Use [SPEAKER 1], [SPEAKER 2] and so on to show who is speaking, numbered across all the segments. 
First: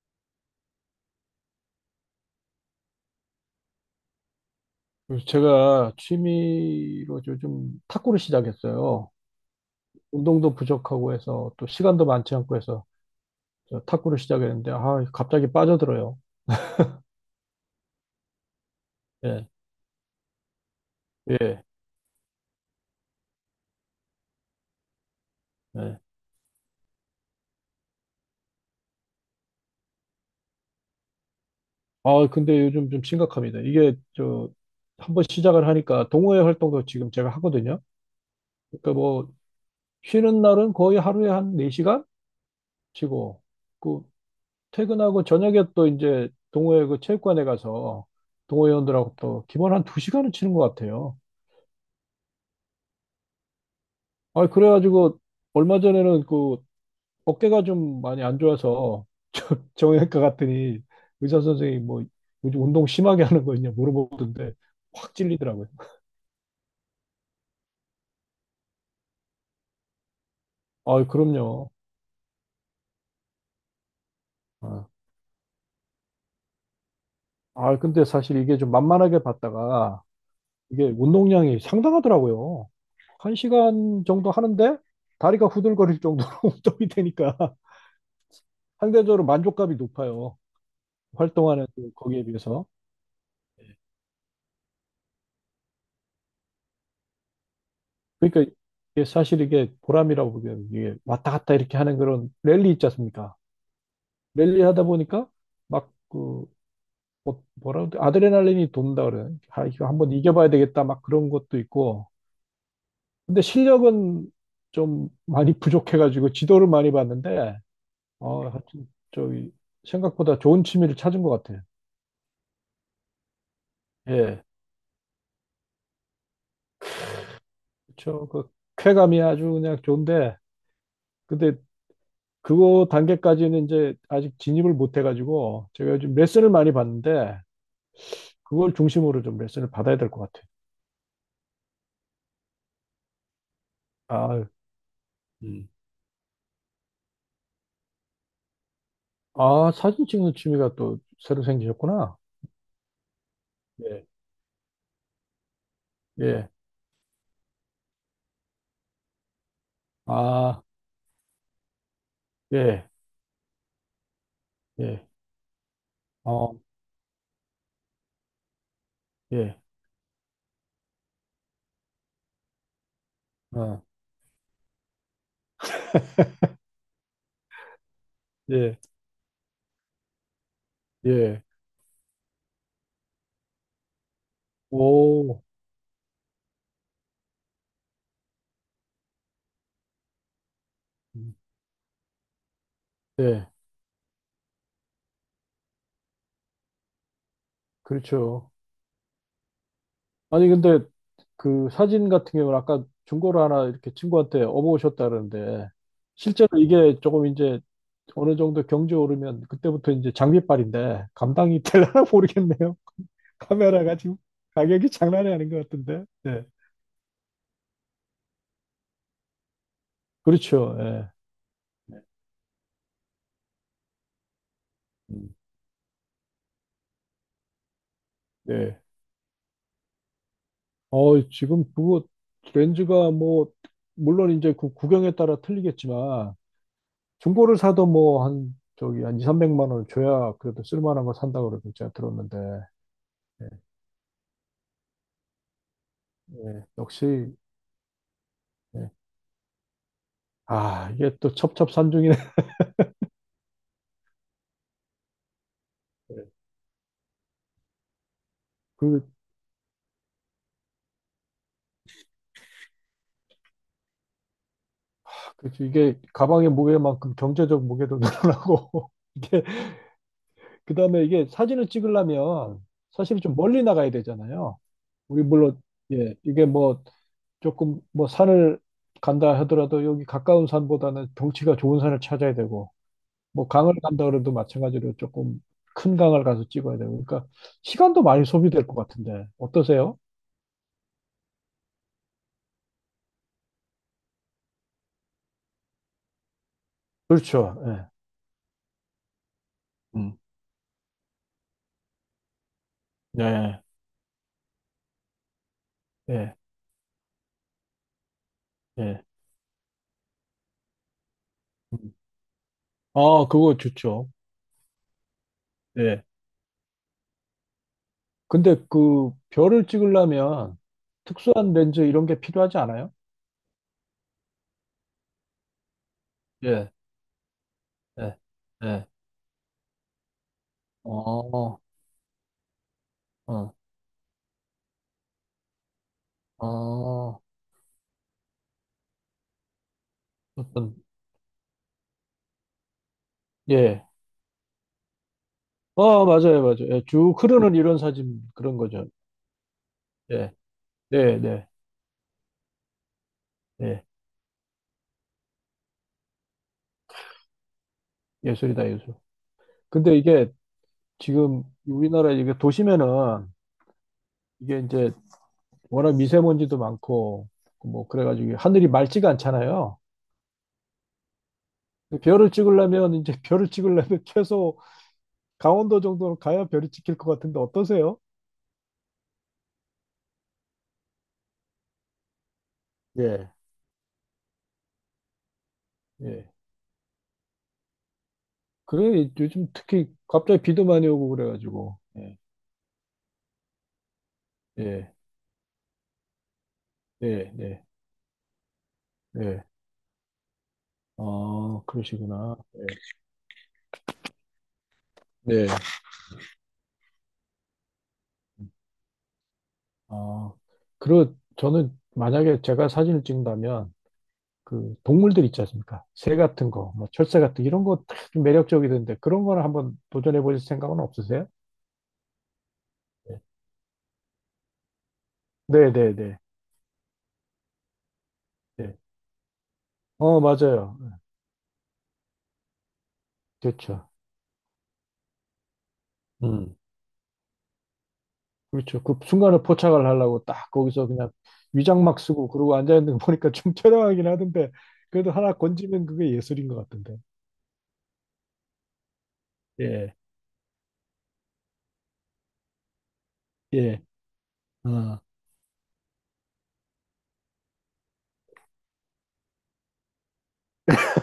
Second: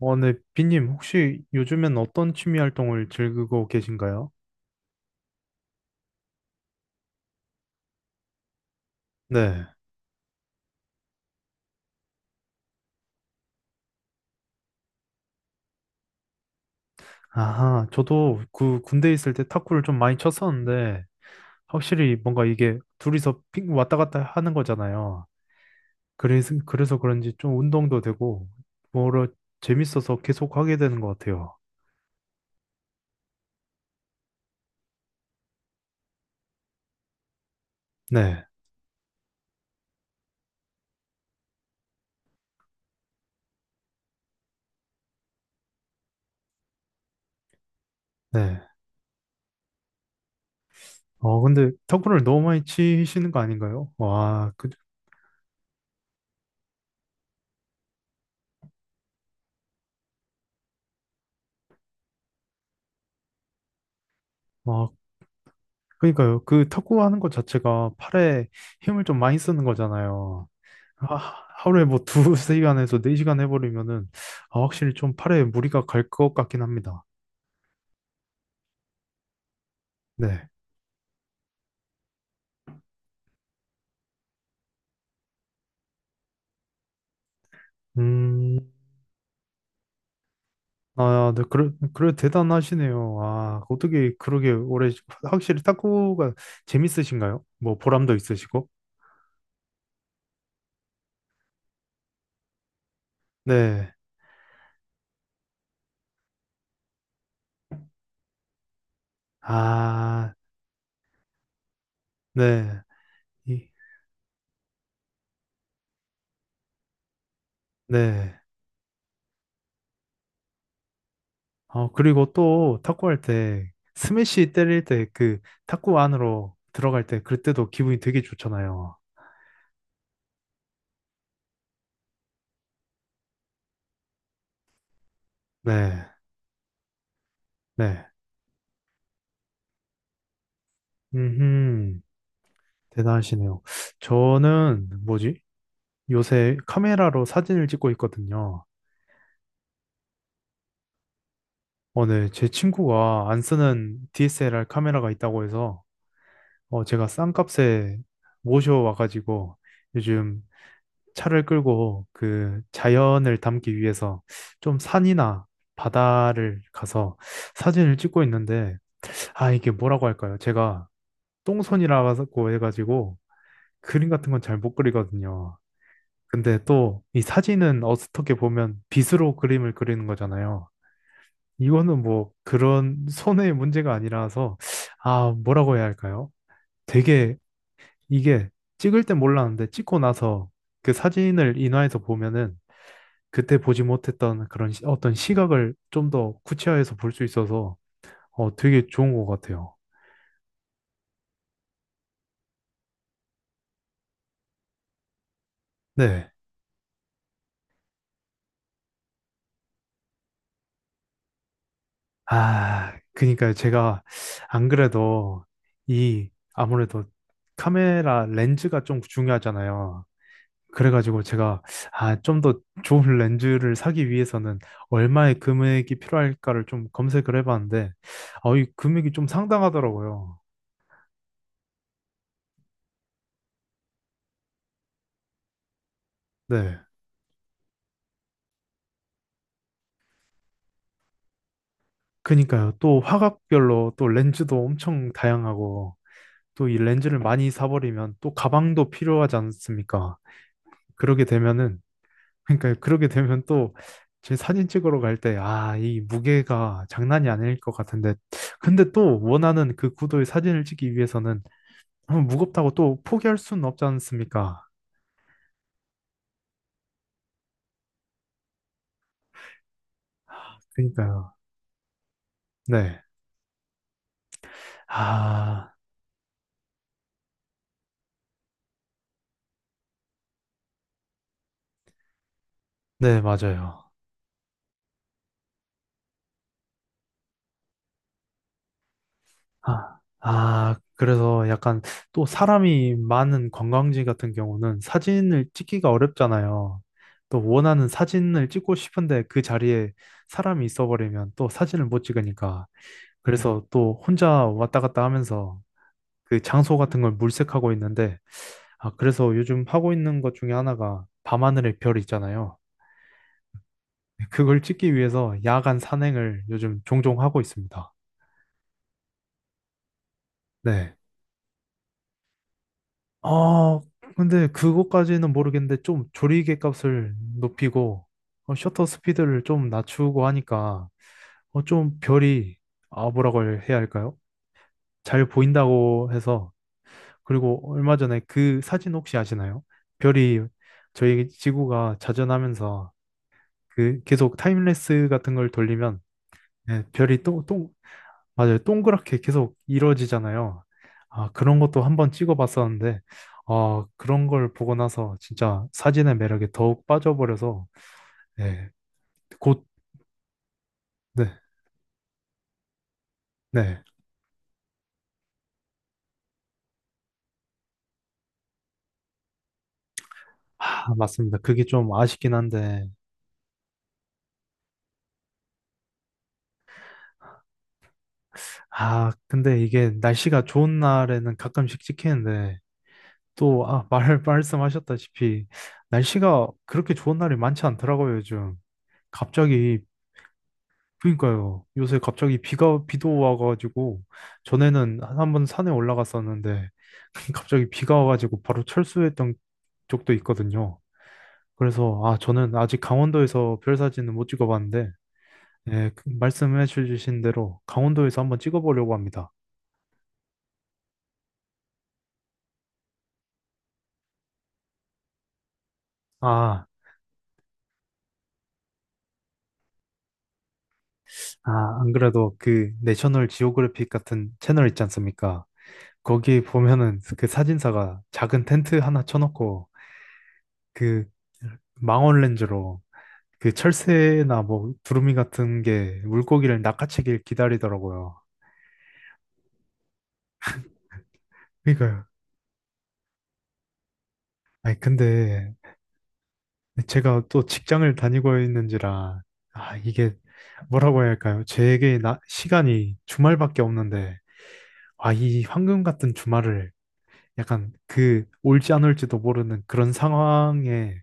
[SPEAKER 1] 네, 비님, 혹시 요즘엔 어떤 취미 활동을 즐기고 계신가요?
[SPEAKER 2] 그래서 제가 취미로 요즘 탁구를 시작했어요.
[SPEAKER 1] 네.
[SPEAKER 2] 운동도 부족하고 해서 또 시간도 많지 않고 해서 저 탁구를 시작했는데 아, 갑자기 빠져들어요.
[SPEAKER 1] 아하, 저도 그 군대에 있을 때
[SPEAKER 2] 예,
[SPEAKER 1] 탁구를 좀 많이 쳤었는데,
[SPEAKER 2] 예,
[SPEAKER 1] 확실히 뭔가 이게 둘이서 핑 왔다 갔다 하는 거잖아요.
[SPEAKER 2] 예.
[SPEAKER 1] 그래서 그런지 좀 운동도 되고, 뭐라 재밌어서 계속 하게 되는 것 같아요.
[SPEAKER 2] 아, 근데 요즘 좀 심각합니다. 이게 저 한번 시작을 하니까 동호회 활동도 지금 제가 하거든요.
[SPEAKER 1] 네,
[SPEAKER 2] 그러니까 뭐 쉬는 날은 거의 하루에 한 4시간 치고 그 퇴근하고 저녁에 또 이제 동호회 그 체육관에 가서
[SPEAKER 1] 네.
[SPEAKER 2] 동호회원들하고 또 기본 한 2시간은 치는 것 같아요.
[SPEAKER 1] 근데 탁구를 너무 많이 치시는 거 아닌가요?
[SPEAKER 2] 아, 그래가지고 얼마 전에는 그 어깨가 좀 많이 안 좋아서 정형외과 갔더니 의사 선생님이 뭐 요즘 운동 심하게 하는 거 있냐 물어보던데
[SPEAKER 1] 와,
[SPEAKER 2] 확 찔리더라고요.
[SPEAKER 1] 그러니까요. 그 탁구 하는 것 자체가 팔에 힘을 좀 많이 쓰는 거잖아요.
[SPEAKER 2] 아,
[SPEAKER 1] 하-
[SPEAKER 2] 그럼요.
[SPEAKER 1] 하루에 뭐 두세 시간에서 4시간 해버리면은 아,
[SPEAKER 2] 아,
[SPEAKER 1] 확실히 좀 팔에 무리가 갈 것 같긴 합니다.
[SPEAKER 2] 아, 근데 사실 이게 좀 만만하게 봤다가
[SPEAKER 1] 네.
[SPEAKER 2] 이게 운동량이 상당하더라고요. 한 시간 정도 하는데 다리가 후들거릴 정도로 운동이 되니까
[SPEAKER 1] 음,
[SPEAKER 2] 상대적으로 만족감이 높아요.
[SPEAKER 1] 아, 네,
[SPEAKER 2] 활동하는
[SPEAKER 1] 그래,
[SPEAKER 2] 그
[SPEAKER 1] 그래
[SPEAKER 2] 거기에 비해서.
[SPEAKER 1] 대단하시네요. 아, 어떻게 그러게 오래, 확실히 탁구가 재밌으신가요? 뭐 보람도
[SPEAKER 2] 그러니까
[SPEAKER 1] 있으시고.
[SPEAKER 2] 이게 사실 이게 보람이라고 보기에는 이게 왔다 갔다 이렇게 하는 그런 랠리 있지 않습니까?
[SPEAKER 1] 네.
[SPEAKER 2] 랠리 하다 보니까 막 그 뭐라 그 아드레날린이 돈다 그래요. 아, 이거 한번
[SPEAKER 1] 아,
[SPEAKER 2] 이겨봐야 되겠다 막 그런 것도 있고.
[SPEAKER 1] 네.
[SPEAKER 2] 근데
[SPEAKER 1] 이-
[SPEAKER 2] 실력은 좀 많이 부족해가지고 지도를 많이 봤는데
[SPEAKER 1] 네.
[SPEAKER 2] 어 하여튼 저기 생각보다 좋은 취미를 찾은 것 같아요.
[SPEAKER 1] 그리고 또 탁구할 때
[SPEAKER 2] 예,
[SPEAKER 1] 스매시 때릴 때 그 탁구 안으로 들어갈 때 그때도 기분이 되게
[SPEAKER 2] 그렇죠. 그
[SPEAKER 1] 좋잖아요.
[SPEAKER 2] 쾌감이 아주 그냥 좋은데 근데 그거 단계까지는 이제 아직 진입을 못 해가지고 제가
[SPEAKER 1] 네.
[SPEAKER 2] 요즘 레슨을 많이 받는데
[SPEAKER 1] 네.
[SPEAKER 2] 그걸 중심으로 좀 레슨을 받아야 될 것
[SPEAKER 1] 음. 대단하시네요.
[SPEAKER 2] 같아요.
[SPEAKER 1] 저는 뭐지?
[SPEAKER 2] 음.
[SPEAKER 1] 요새 카메라로 사진을 찍고 있거든요.
[SPEAKER 2] 아, 아, 사진 찍는 취미가 또 새로 생기셨구나.
[SPEAKER 1] 네. 제 친구가 안 쓰는
[SPEAKER 2] 예,
[SPEAKER 1] DSLR 카메라가 있다고 해서
[SPEAKER 2] 예,
[SPEAKER 1] 제가 싼 값에 모셔와가지고 요즘
[SPEAKER 2] 아,
[SPEAKER 1] 차를 끌고 그
[SPEAKER 2] 예,
[SPEAKER 1] 자연을 담기 위해서 좀
[SPEAKER 2] 예,
[SPEAKER 1] 산이나
[SPEAKER 2] 어,
[SPEAKER 1] 바다를 가서 사진을 찍고 있는데 아,
[SPEAKER 2] 예,
[SPEAKER 1] 이게 뭐라고 할까요? 제가 똥손이라고 해가지고
[SPEAKER 2] 어,
[SPEAKER 1] 그림 같은 건 잘 못 그리거든요. 근데 또 이 사진은 어떻게 보면
[SPEAKER 2] 예,
[SPEAKER 1] 빗으로 그림을 그리는 거잖아요.
[SPEAKER 2] 예,
[SPEAKER 1] 이거는 뭐 그런 손해의 문제가 아니라서 아,
[SPEAKER 2] 오,
[SPEAKER 1] 뭐라고 해야 할까요? 되게 이게 찍을 땐 몰랐는데 찍고 나서 그
[SPEAKER 2] 음,
[SPEAKER 1] 사진을 인화해서 보면은
[SPEAKER 2] 예,
[SPEAKER 1] 그때 보지 못했던 그런 어떤 시각을 좀 더 구체화해서 볼 수 있어서
[SPEAKER 2] 그렇죠.
[SPEAKER 1] 되게 좋은 것 같아요.
[SPEAKER 2] 아니, 근데 그 사진 같은 경우는 아까 중고로 하나 이렇게 친구한테 업어오셨다 그러는데,
[SPEAKER 1] 네.
[SPEAKER 2] 실제로 이게 조금 이제 어느 정도 경제 오르면 그때부터 이제 장비빨인데, 감당이 될려나 모르겠네요.
[SPEAKER 1] 아, 그러니까
[SPEAKER 2] 카메라가
[SPEAKER 1] 제가
[SPEAKER 2] 지금
[SPEAKER 1] 안
[SPEAKER 2] 가격이 장난이
[SPEAKER 1] 그래도
[SPEAKER 2] 아닌 것 같은데.
[SPEAKER 1] 이
[SPEAKER 2] 네.
[SPEAKER 1] 아무래도 카메라 렌즈가 좀 중요하잖아요.
[SPEAKER 2] 그렇죠. 예.
[SPEAKER 1] 그래가지고 제가 아, 좀 더 좋은 렌즈를 사기 위해서는
[SPEAKER 2] 음.
[SPEAKER 1] 얼마의 금액이 필요할까를 좀 검색을 해봤는데 이
[SPEAKER 2] 네.
[SPEAKER 1] 금액이 좀 상당하더라고요.
[SPEAKER 2] 어, 지금 그거 렌즈가 뭐, 물론 이제 그 구경에 따라 틀리겠지만,
[SPEAKER 1] 네.
[SPEAKER 2] 중고를 사도 뭐 한, 저기 한 2, 300만 원 줘야 그래도 쓸만한 거 산다고 그러고 제가 들었는데,
[SPEAKER 1] 그니까요. 또
[SPEAKER 2] 예,
[SPEAKER 1] 화각별로 또 렌즈도 엄청 다양하고
[SPEAKER 2] 예,
[SPEAKER 1] 또 이 렌즈를
[SPEAKER 2] 역시,
[SPEAKER 1] 많이 사버리면 또 가방도
[SPEAKER 2] 예.
[SPEAKER 1] 필요하지 않습니까?
[SPEAKER 2] 아, 이게
[SPEAKER 1] 그러게
[SPEAKER 2] 또
[SPEAKER 1] 되면은
[SPEAKER 2] 첩첩산중이네.
[SPEAKER 1] 그러니까 그러게 되면 또 제 사진 찍으러 갈 때 아, 이
[SPEAKER 2] 예.
[SPEAKER 1] 무게가 장난이 아닐 것 같은데 근데
[SPEAKER 2] 그,
[SPEAKER 1] 또 원하는 그 구도의 사진을 찍기 위해서는 무겁다고 또 포기할 수는 없지 않습니까?
[SPEAKER 2] 그, 이게 가방의 무게만큼 경제적 무게도 늘어나고, 이게, 그 다음에 이게
[SPEAKER 1] 그러니까요.
[SPEAKER 2] 사진을 찍으려면
[SPEAKER 1] 네.
[SPEAKER 2] 사실 좀 멀리 나가야 되잖아요. 우리 물론,
[SPEAKER 1] 아,
[SPEAKER 2] 예, 이게 뭐 조금 뭐 산을 간다 하더라도 여기 가까운 산보다는 경치가 좋은 산을 찾아야 되고,
[SPEAKER 1] 네,
[SPEAKER 2] 뭐 강을
[SPEAKER 1] 맞아요.
[SPEAKER 2] 간다 그래도 마찬가지로 조금 큰 강을 가서 찍어야 되고, 그러니까 시간도 많이 소비될 것 같은데,
[SPEAKER 1] 아,
[SPEAKER 2] 어떠세요?
[SPEAKER 1] 아, 그래서 약간 또 사람이 많은 관광지 같은 경우는 사진을 찍기가 어렵잖아요. 또
[SPEAKER 2] 그렇죠. 예.
[SPEAKER 1] 원하는 사진을 찍고 싶은데 그 자리에
[SPEAKER 2] 음.
[SPEAKER 1] 사람이 있어버리면 또 사진을 못 찍으니까. 음.
[SPEAKER 2] 네.
[SPEAKER 1] 그래서 또 혼자 왔다 갔다 하면서
[SPEAKER 2] 예,
[SPEAKER 1] 그 장소 같은 걸 물색하고 있는데, 아,
[SPEAKER 2] 예.
[SPEAKER 1] 그래서 요즘 하고 있는 것 중에 하나가 밤하늘의
[SPEAKER 2] 음.
[SPEAKER 1] 별 있잖아요.
[SPEAKER 2] 아, 그거 좋죠.
[SPEAKER 1] 그걸 찍기 위해서 야간
[SPEAKER 2] 예.
[SPEAKER 1] 산행을 요즘 종종 하고 있습니다.
[SPEAKER 2] 근데 그 별을 찍으려면
[SPEAKER 1] 네.
[SPEAKER 2] 특수한 렌즈 이런 게 필요하지 않아요?
[SPEAKER 1] 아, 근데 그것까지는 모르겠는데 좀 조리개
[SPEAKER 2] 예,
[SPEAKER 1] 값을 높이고
[SPEAKER 2] 예,
[SPEAKER 1] 셔터
[SPEAKER 2] 예.
[SPEAKER 1] 스피드를 좀 낮추고 하니까
[SPEAKER 2] 어,
[SPEAKER 1] 좀 별이 아, 뭐라고
[SPEAKER 2] 어,
[SPEAKER 1] 해야 할까요? 잘 보인다고 해서
[SPEAKER 2] 어,
[SPEAKER 1] 그리고 얼마 전에 그 사진 혹시 아시나요? 별이
[SPEAKER 2] 어떤,
[SPEAKER 1] 저희 지구가 자전하면서
[SPEAKER 2] 예.
[SPEAKER 1] 그 계속 타임레스 같은 걸 돌리면
[SPEAKER 2] 어, 맞아요, 맞아요. 예,
[SPEAKER 1] 네,
[SPEAKER 2] 쭉 흐르는 이런 사진 그런
[SPEAKER 1] 맞아요.
[SPEAKER 2] 거죠.
[SPEAKER 1] 동그랗게 계속
[SPEAKER 2] 예,
[SPEAKER 1] 이루어지잖아요.
[SPEAKER 2] 네,
[SPEAKER 1] 아,
[SPEAKER 2] 네,
[SPEAKER 1] 그런 것도 한번 찍어봤었는데,
[SPEAKER 2] 예.
[SPEAKER 1] 아, 그런 걸 보고 나서 진짜 사진의 매력에 더욱 빠져버려서,
[SPEAKER 2] 예술이다,
[SPEAKER 1] 네,
[SPEAKER 2] 예술.
[SPEAKER 1] 곧,
[SPEAKER 2] 근데 이게
[SPEAKER 1] 네,
[SPEAKER 2] 지금 우리나라 이게 도심에는
[SPEAKER 1] 네.
[SPEAKER 2] 이게 이제 워낙 미세먼지도 많고 뭐 그래가지고 하늘이 맑지가 않잖아요.
[SPEAKER 1] 아, 맞습니다. 그게 좀
[SPEAKER 2] 별을
[SPEAKER 1] 아쉽긴 한데,
[SPEAKER 2] 찍으려면 이제 별을 찍으려면 최소 강원도 정도로 가야 별이 찍힐 것 같은데 어떠세요?
[SPEAKER 1] 아, 근데 이게 날씨가 좋은 날에는 가끔씩 찍히는데,
[SPEAKER 2] 예.
[SPEAKER 1] 또, 아, 말씀하셨다시피,
[SPEAKER 2] 예.
[SPEAKER 1] 날씨가 그렇게 좋은 날이 많지 않더라고요, 요즘.
[SPEAKER 2] 그래 요즘
[SPEAKER 1] 갑자기
[SPEAKER 2] 특히 갑자기 비도 많이 오고
[SPEAKER 1] 그러니까요.
[SPEAKER 2] 그래가지고
[SPEAKER 1] 요새
[SPEAKER 2] 예.
[SPEAKER 1] 갑자기 비도 와가지고,
[SPEAKER 2] 예.
[SPEAKER 1] 전에는 한 번 산에 올라갔었는데,
[SPEAKER 2] 예. 예.
[SPEAKER 1] 갑자기 비가 와가지고 바로 철수했던
[SPEAKER 2] 예.
[SPEAKER 1] 적도 있거든요.
[SPEAKER 2] 아,
[SPEAKER 1] 그래서, 아,
[SPEAKER 2] 그러시구나.
[SPEAKER 1] 저는
[SPEAKER 2] 예.
[SPEAKER 1] 아직 강원도에서 별 사진은 못 찍어봤는데,
[SPEAKER 2] 네.
[SPEAKER 1] 예, 그 말씀해 주신 대로 강원도에서 한번 찍어보려고 합니다.
[SPEAKER 2] 아, 그리고 저는 만약에 제가 사진을 찍는다면 그 동물들 있지 않습니까? 새 같은
[SPEAKER 1] 아,
[SPEAKER 2] 거, 뭐 철새 같은 거 이런 거 좀 매력적이던데 그런 거를 한번 도전해 보실 생각은 없으세요?
[SPEAKER 1] 아, 안 그래도 그 내셔널 지오그래픽 같은 채널 있지 않습니까?
[SPEAKER 2] 네, 네, 네. 네.
[SPEAKER 1] 거기 보면은 그 사진사가 작은
[SPEAKER 2] 네.
[SPEAKER 1] 텐트 하나 쳐놓고,
[SPEAKER 2] 어, 맞아요.
[SPEAKER 1] 그 망원 렌즈로 그
[SPEAKER 2] 그렇죠.
[SPEAKER 1] 철새나 뭐 두루미 같은 게
[SPEAKER 2] 음.
[SPEAKER 1] 물고기를 낚아채길 기다리더라고요.
[SPEAKER 2] 그렇죠. 그 순간에 포착을 하려고 딱 거기서 그냥 위장막
[SPEAKER 1] 그러니까요.
[SPEAKER 2] 쓰고 그러고 앉아 있는 거 보니까 좀 처량하긴 하던데
[SPEAKER 1] 아니
[SPEAKER 2] 그래도 하나
[SPEAKER 1] 근데
[SPEAKER 2] 건지면 그게 예술인 것 같던데.
[SPEAKER 1] 제가 또 직장을 다니고 있는지라 아,
[SPEAKER 2] 예,
[SPEAKER 1] 이게 뭐라고 해야 할까요? 시간이 주말밖에
[SPEAKER 2] 예.
[SPEAKER 1] 없는데
[SPEAKER 2] 아,
[SPEAKER 1] 아, 이 황금 같은 주말을 약간 그 올지 안 올지도 모르는 그런 상황에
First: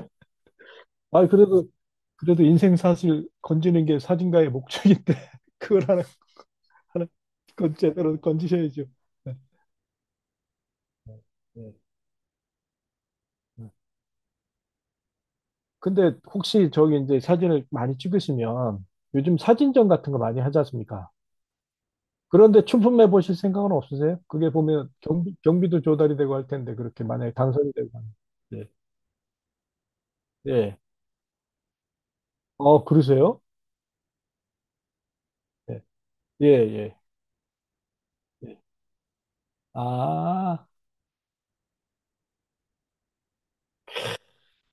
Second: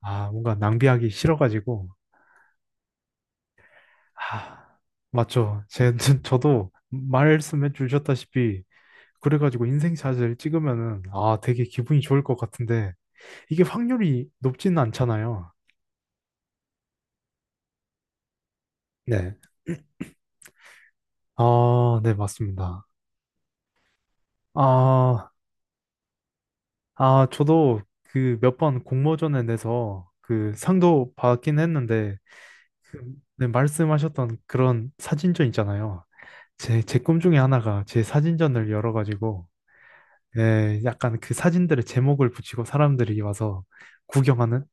[SPEAKER 1] 아, 뭔가 낭비하기
[SPEAKER 2] 아 그래도
[SPEAKER 1] 싫어가지고
[SPEAKER 2] 그래도 인생 사실 건지는 게 사진가의
[SPEAKER 1] 아,
[SPEAKER 2] 목적인데
[SPEAKER 1] 맞죠.
[SPEAKER 2] 그걸
[SPEAKER 1] 제
[SPEAKER 2] 하나
[SPEAKER 1] 저도
[SPEAKER 2] 하나
[SPEAKER 1] 말씀해
[SPEAKER 2] 건 제대로
[SPEAKER 1] 주셨다시피
[SPEAKER 2] 건지셔야죠. 네,
[SPEAKER 1] 그래가지고 인생샷을 찍으면은
[SPEAKER 2] 네,
[SPEAKER 1] 아, 되게 기분이 좋을 것 같은데 이게
[SPEAKER 2] 네.
[SPEAKER 1] 확률이 높지는 않잖아요.
[SPEAKER 2] 근데 혹시 저기 이제 사진을 많이 찍으시면
[SPEAKER 1] 네.
[SPEAKER 2] 요즘 사진전 같은 거 많이 하지 않습니까?
[SPEAKER 1] 아, 네,
[SPEAKER 2] 그런데
[SPEAKER 1] 맞습니다.
[SPEAKER 2] 춘품 해 보실 생각은 없으세요? 그게 보면
[SPEAKER 1] 아,
[SPEAKER 2] 경비, 경비도 조달이 되고 할 텐데 그렇게
[SPEAKER 1] 아,
[SPEAKER 2] 만약에 당선이
[SPEAKER 1] 저도
[SPEAKER 2] 되고 하면.
[SPEAKER 1] 그 몇
[SPEAKER 2] 예.
[SPEAKER 1] 번 공모전에 내서 그
[SPEAKER 2] 예.
[SPEAKER 1] 상도 받긴 했는데,
[SPEAKER 2] 어, 그러세요?
[SPEAKER 1] 네, 말씀하셨던 그런 사진전
[SPEAKER 2] 예.
[SPEAKER 1] 있잖아요.
[SPEAKER 2] 예,
[SPEAKER 1] 제,
[SPEAKER 2] 예.
[SPEAKER 1] 제 꿈 중에 하나가 제
[SPEAKER 2] 예.
[SPEAKER 1] 사진전을 열어가지고,
[SPEAKER 2] 아,
[SPEAKER 1] 예, 약간 그 사진들의 제목을 붙이고 사람들이 와서 구경하는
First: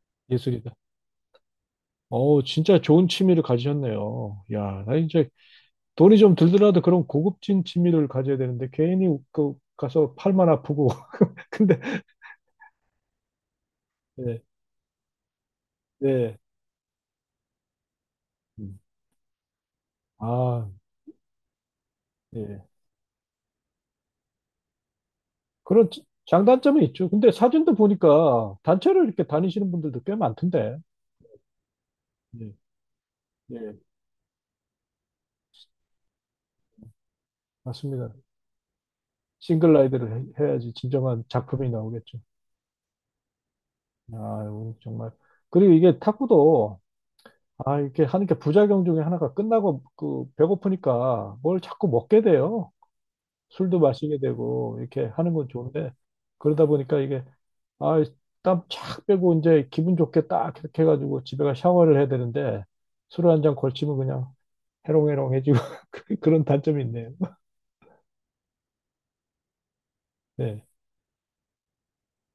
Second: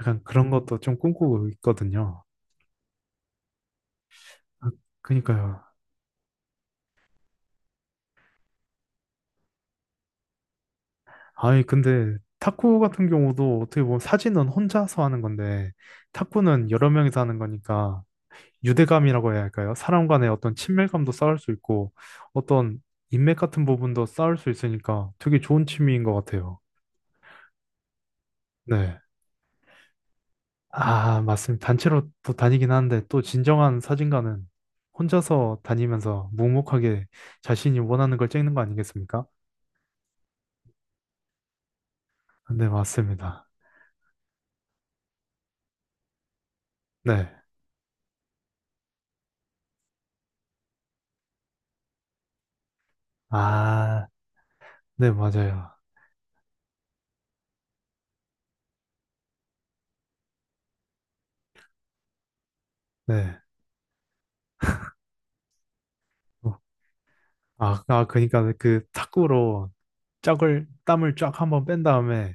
[SPEAKER 1] 약간 그런
[SPEAKER 2] 예술이다.
[SPEAKER 1] 것도 좀 꿈꾸고 있거든요.
[SPEAKER 2] 어, 진짜 좋은 취미를 가지셨네요.
[SPEAKER 1] 아,
[SPEAKER 2] 야, 나 이제
[SPEAKER 1] 그니까요.
[SPEAKER 2] 돈이 좀 들더라도 그런 고급진 취미를 가져야 되는데 괜히 그 가서 팔만 아프고.
[SPEAKER 1] 아니,
[SPEAKER 2] 근데
[SPEAKER 1] 근데 탁구 같은 경우도 어떻게 보면
[SPEAKER 2] 예.
[SPEAKER 1] 사진은 혼자서 하는 건데,
[SPEAKER 2] 예.
[SPEAKER 1] 탁구는 여러 명이서 하는 거니까,
[SPEAKER 2] 음.
[SPEAKER 1] 유대감이라고 해야 할까요? 사람 간의 어떤
[SPEAKER 2] 아,
[SPEAKER 1] 친밀감도 쌓을 수 있고,
[SPEAKER 2] 예.
[SPEAKER 1] 어떤 인맥 같은 부분도 쌓을 수 있으니까 되게 좋은
[SPEAKER 2] 그런
[SPEAKER 1] 취미인
[SPEAKER 2] 지-
[SPEAKER 1] 것 같아요.
[SPEAKER 2] 장단점이 있죠. 근데 사진도 보니까
[SPEAKER 1] 네.
[SPEAKER 2] 단체로 이렇게 다니시는 분들도 꽤 많던데.
[SPEAKER 1] 아, 맞습니다. 단체로 또
[SPEAKER 2] 예.
[SPEAKER 1] 다니긴 하는데, 또
[SPEAKER 2] 예,
[SPEAKER 1] 진정한 사진가는 혼자서 다니면서 묵묵하게 자신이
[SPEAKER 2] 맞습니다.
[SPEAKER 1] 원하는 걸 찍는 거 아니겠습니까?
[SPEAKER 2] 싱글 라이드를 해야지 진정한 작품이 나오겠죠.
[SPEAKER 1] 네, 맞습니다.
[SPEAKER 2] 아, 오늘 정말. 그리고 이게 탁구도,
[SPEAKER 1] 네.
[SPEAKER 2] 아, 이렇게 하는 게 부작용 중에 하나가 끝나고 그 배고프니까 뭘 자꾸 먹게 돼요. 술도
[SPEAKER 1] 아,
[SPEAKER 2] 마시게 되고, 이렇게
[SPEAKER 1] 네,
[SPEAKER 2] 하는 건
[SPEAKER 1] 맞아요.
[SPEAKER 2] 좋은데, 그러다 보니까 이게, 아, 땀 쫙 빼고 이제 기분 좋게 딱 이렇게 해가지고 집에 가 샤워를 해야 되는데, 술
[SPEAKER 1] 네.
[SPEAKER 2] 한 잔 걸치면 그냥 해롱해롱해지고, 그런 단점이 있네요.
[SPEAKER 1] 아, 아, 그러니까 그 탁구로
[SPEAKER 2] 네.
[SPEAKER 1] 짝을 땀을 쫙 한번 뺀 다음에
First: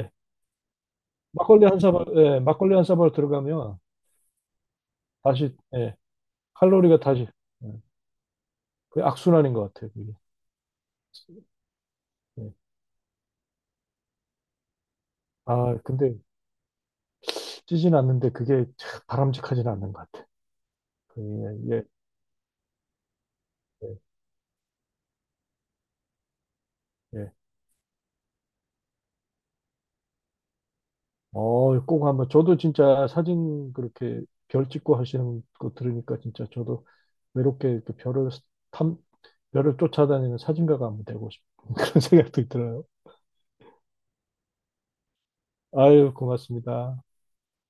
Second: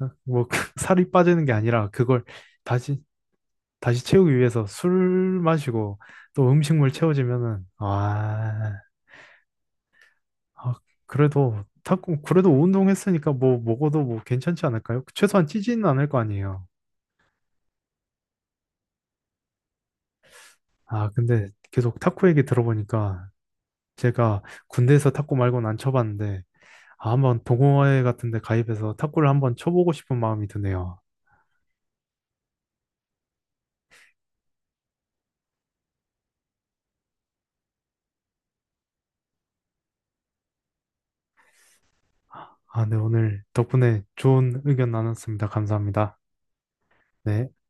[SPEAKER 1] 뭐 그 살이 빠지는 게
[SPEAKER 2] 막걸리 한
[SPEAKER 1] 아니라
[SPEAKER 2] 사발,
[SPEAKER 1] 그걸
[SPEAKER 2] 예, 막걸리 한
[SPEAKER 1] 다시
[SPEAKER 2] 사발 들어가면
[SPEAKER 1] 다시 채우기 위해서 술
[SPEAKER 2] 다시, 예,
[SPEAKER 1] 마시고 또 음식물
[SPEAKER 2] 칼로리가 다시,
[SPEAKER 1] 채워지면은
[SPEAKER 2] 예,
[SPEAKER 1] 아,
[SPEAKER 2] 그게 악순환인 것 같아요, 그게.
[SPEAKER 1] 아, 그래도 탁구 그래도
[SPEAKER 2] 예.
[SPEAKER 1] 운동했으니까 뭐 먹어도 뭐 괜찮지 않을까요? 최소한
[SPEAKER 2] 아,
[SPEAKER 1] 찌지는 않을
[SPEAKER 2] 근데
[SPEAKER 1] 거 아니에요.
[SPEAKER 2] 찌진 않는데 그게 참 바람직하진 않는 것 같아.
[SPEAKER 1] 아,
[SPEAKER 2] 그,
[SPEAKER 1] 근데
[SPEAKER 2] 예, 예,
[SPEAKER 1] 계속 탁구 얘기 들어보니까 제가 군대에서 탁구 말고는 안 쳐봤는데 아,
[SPEAKER 2] 예.
[SPEAKER 1] 한번 동호회 같은 데 가입해서 탁구를 한번 쳐보고 싶은 마음이 드네요.
[SPEAKER 2] 어, 꼭 한번, 저도 진짜 사진 그렇게 별 찍고 하시는 거 들으니까 진짜 저도 외롭게 이렇게 별을 탐, 별을 쫓아다니는 사진가가 한번 되고 싶은 그런 생각도 들어요.
[SPEAKER 1] 아, 네, 오늘 덕분에 좋은 의견 나눴습니다.
[SPEAKER 2] 아유,
[SPEAKER 1] 감사합니다.
[SPEAKER 2] 고맙습니다.
[SPEAKER 1] 네.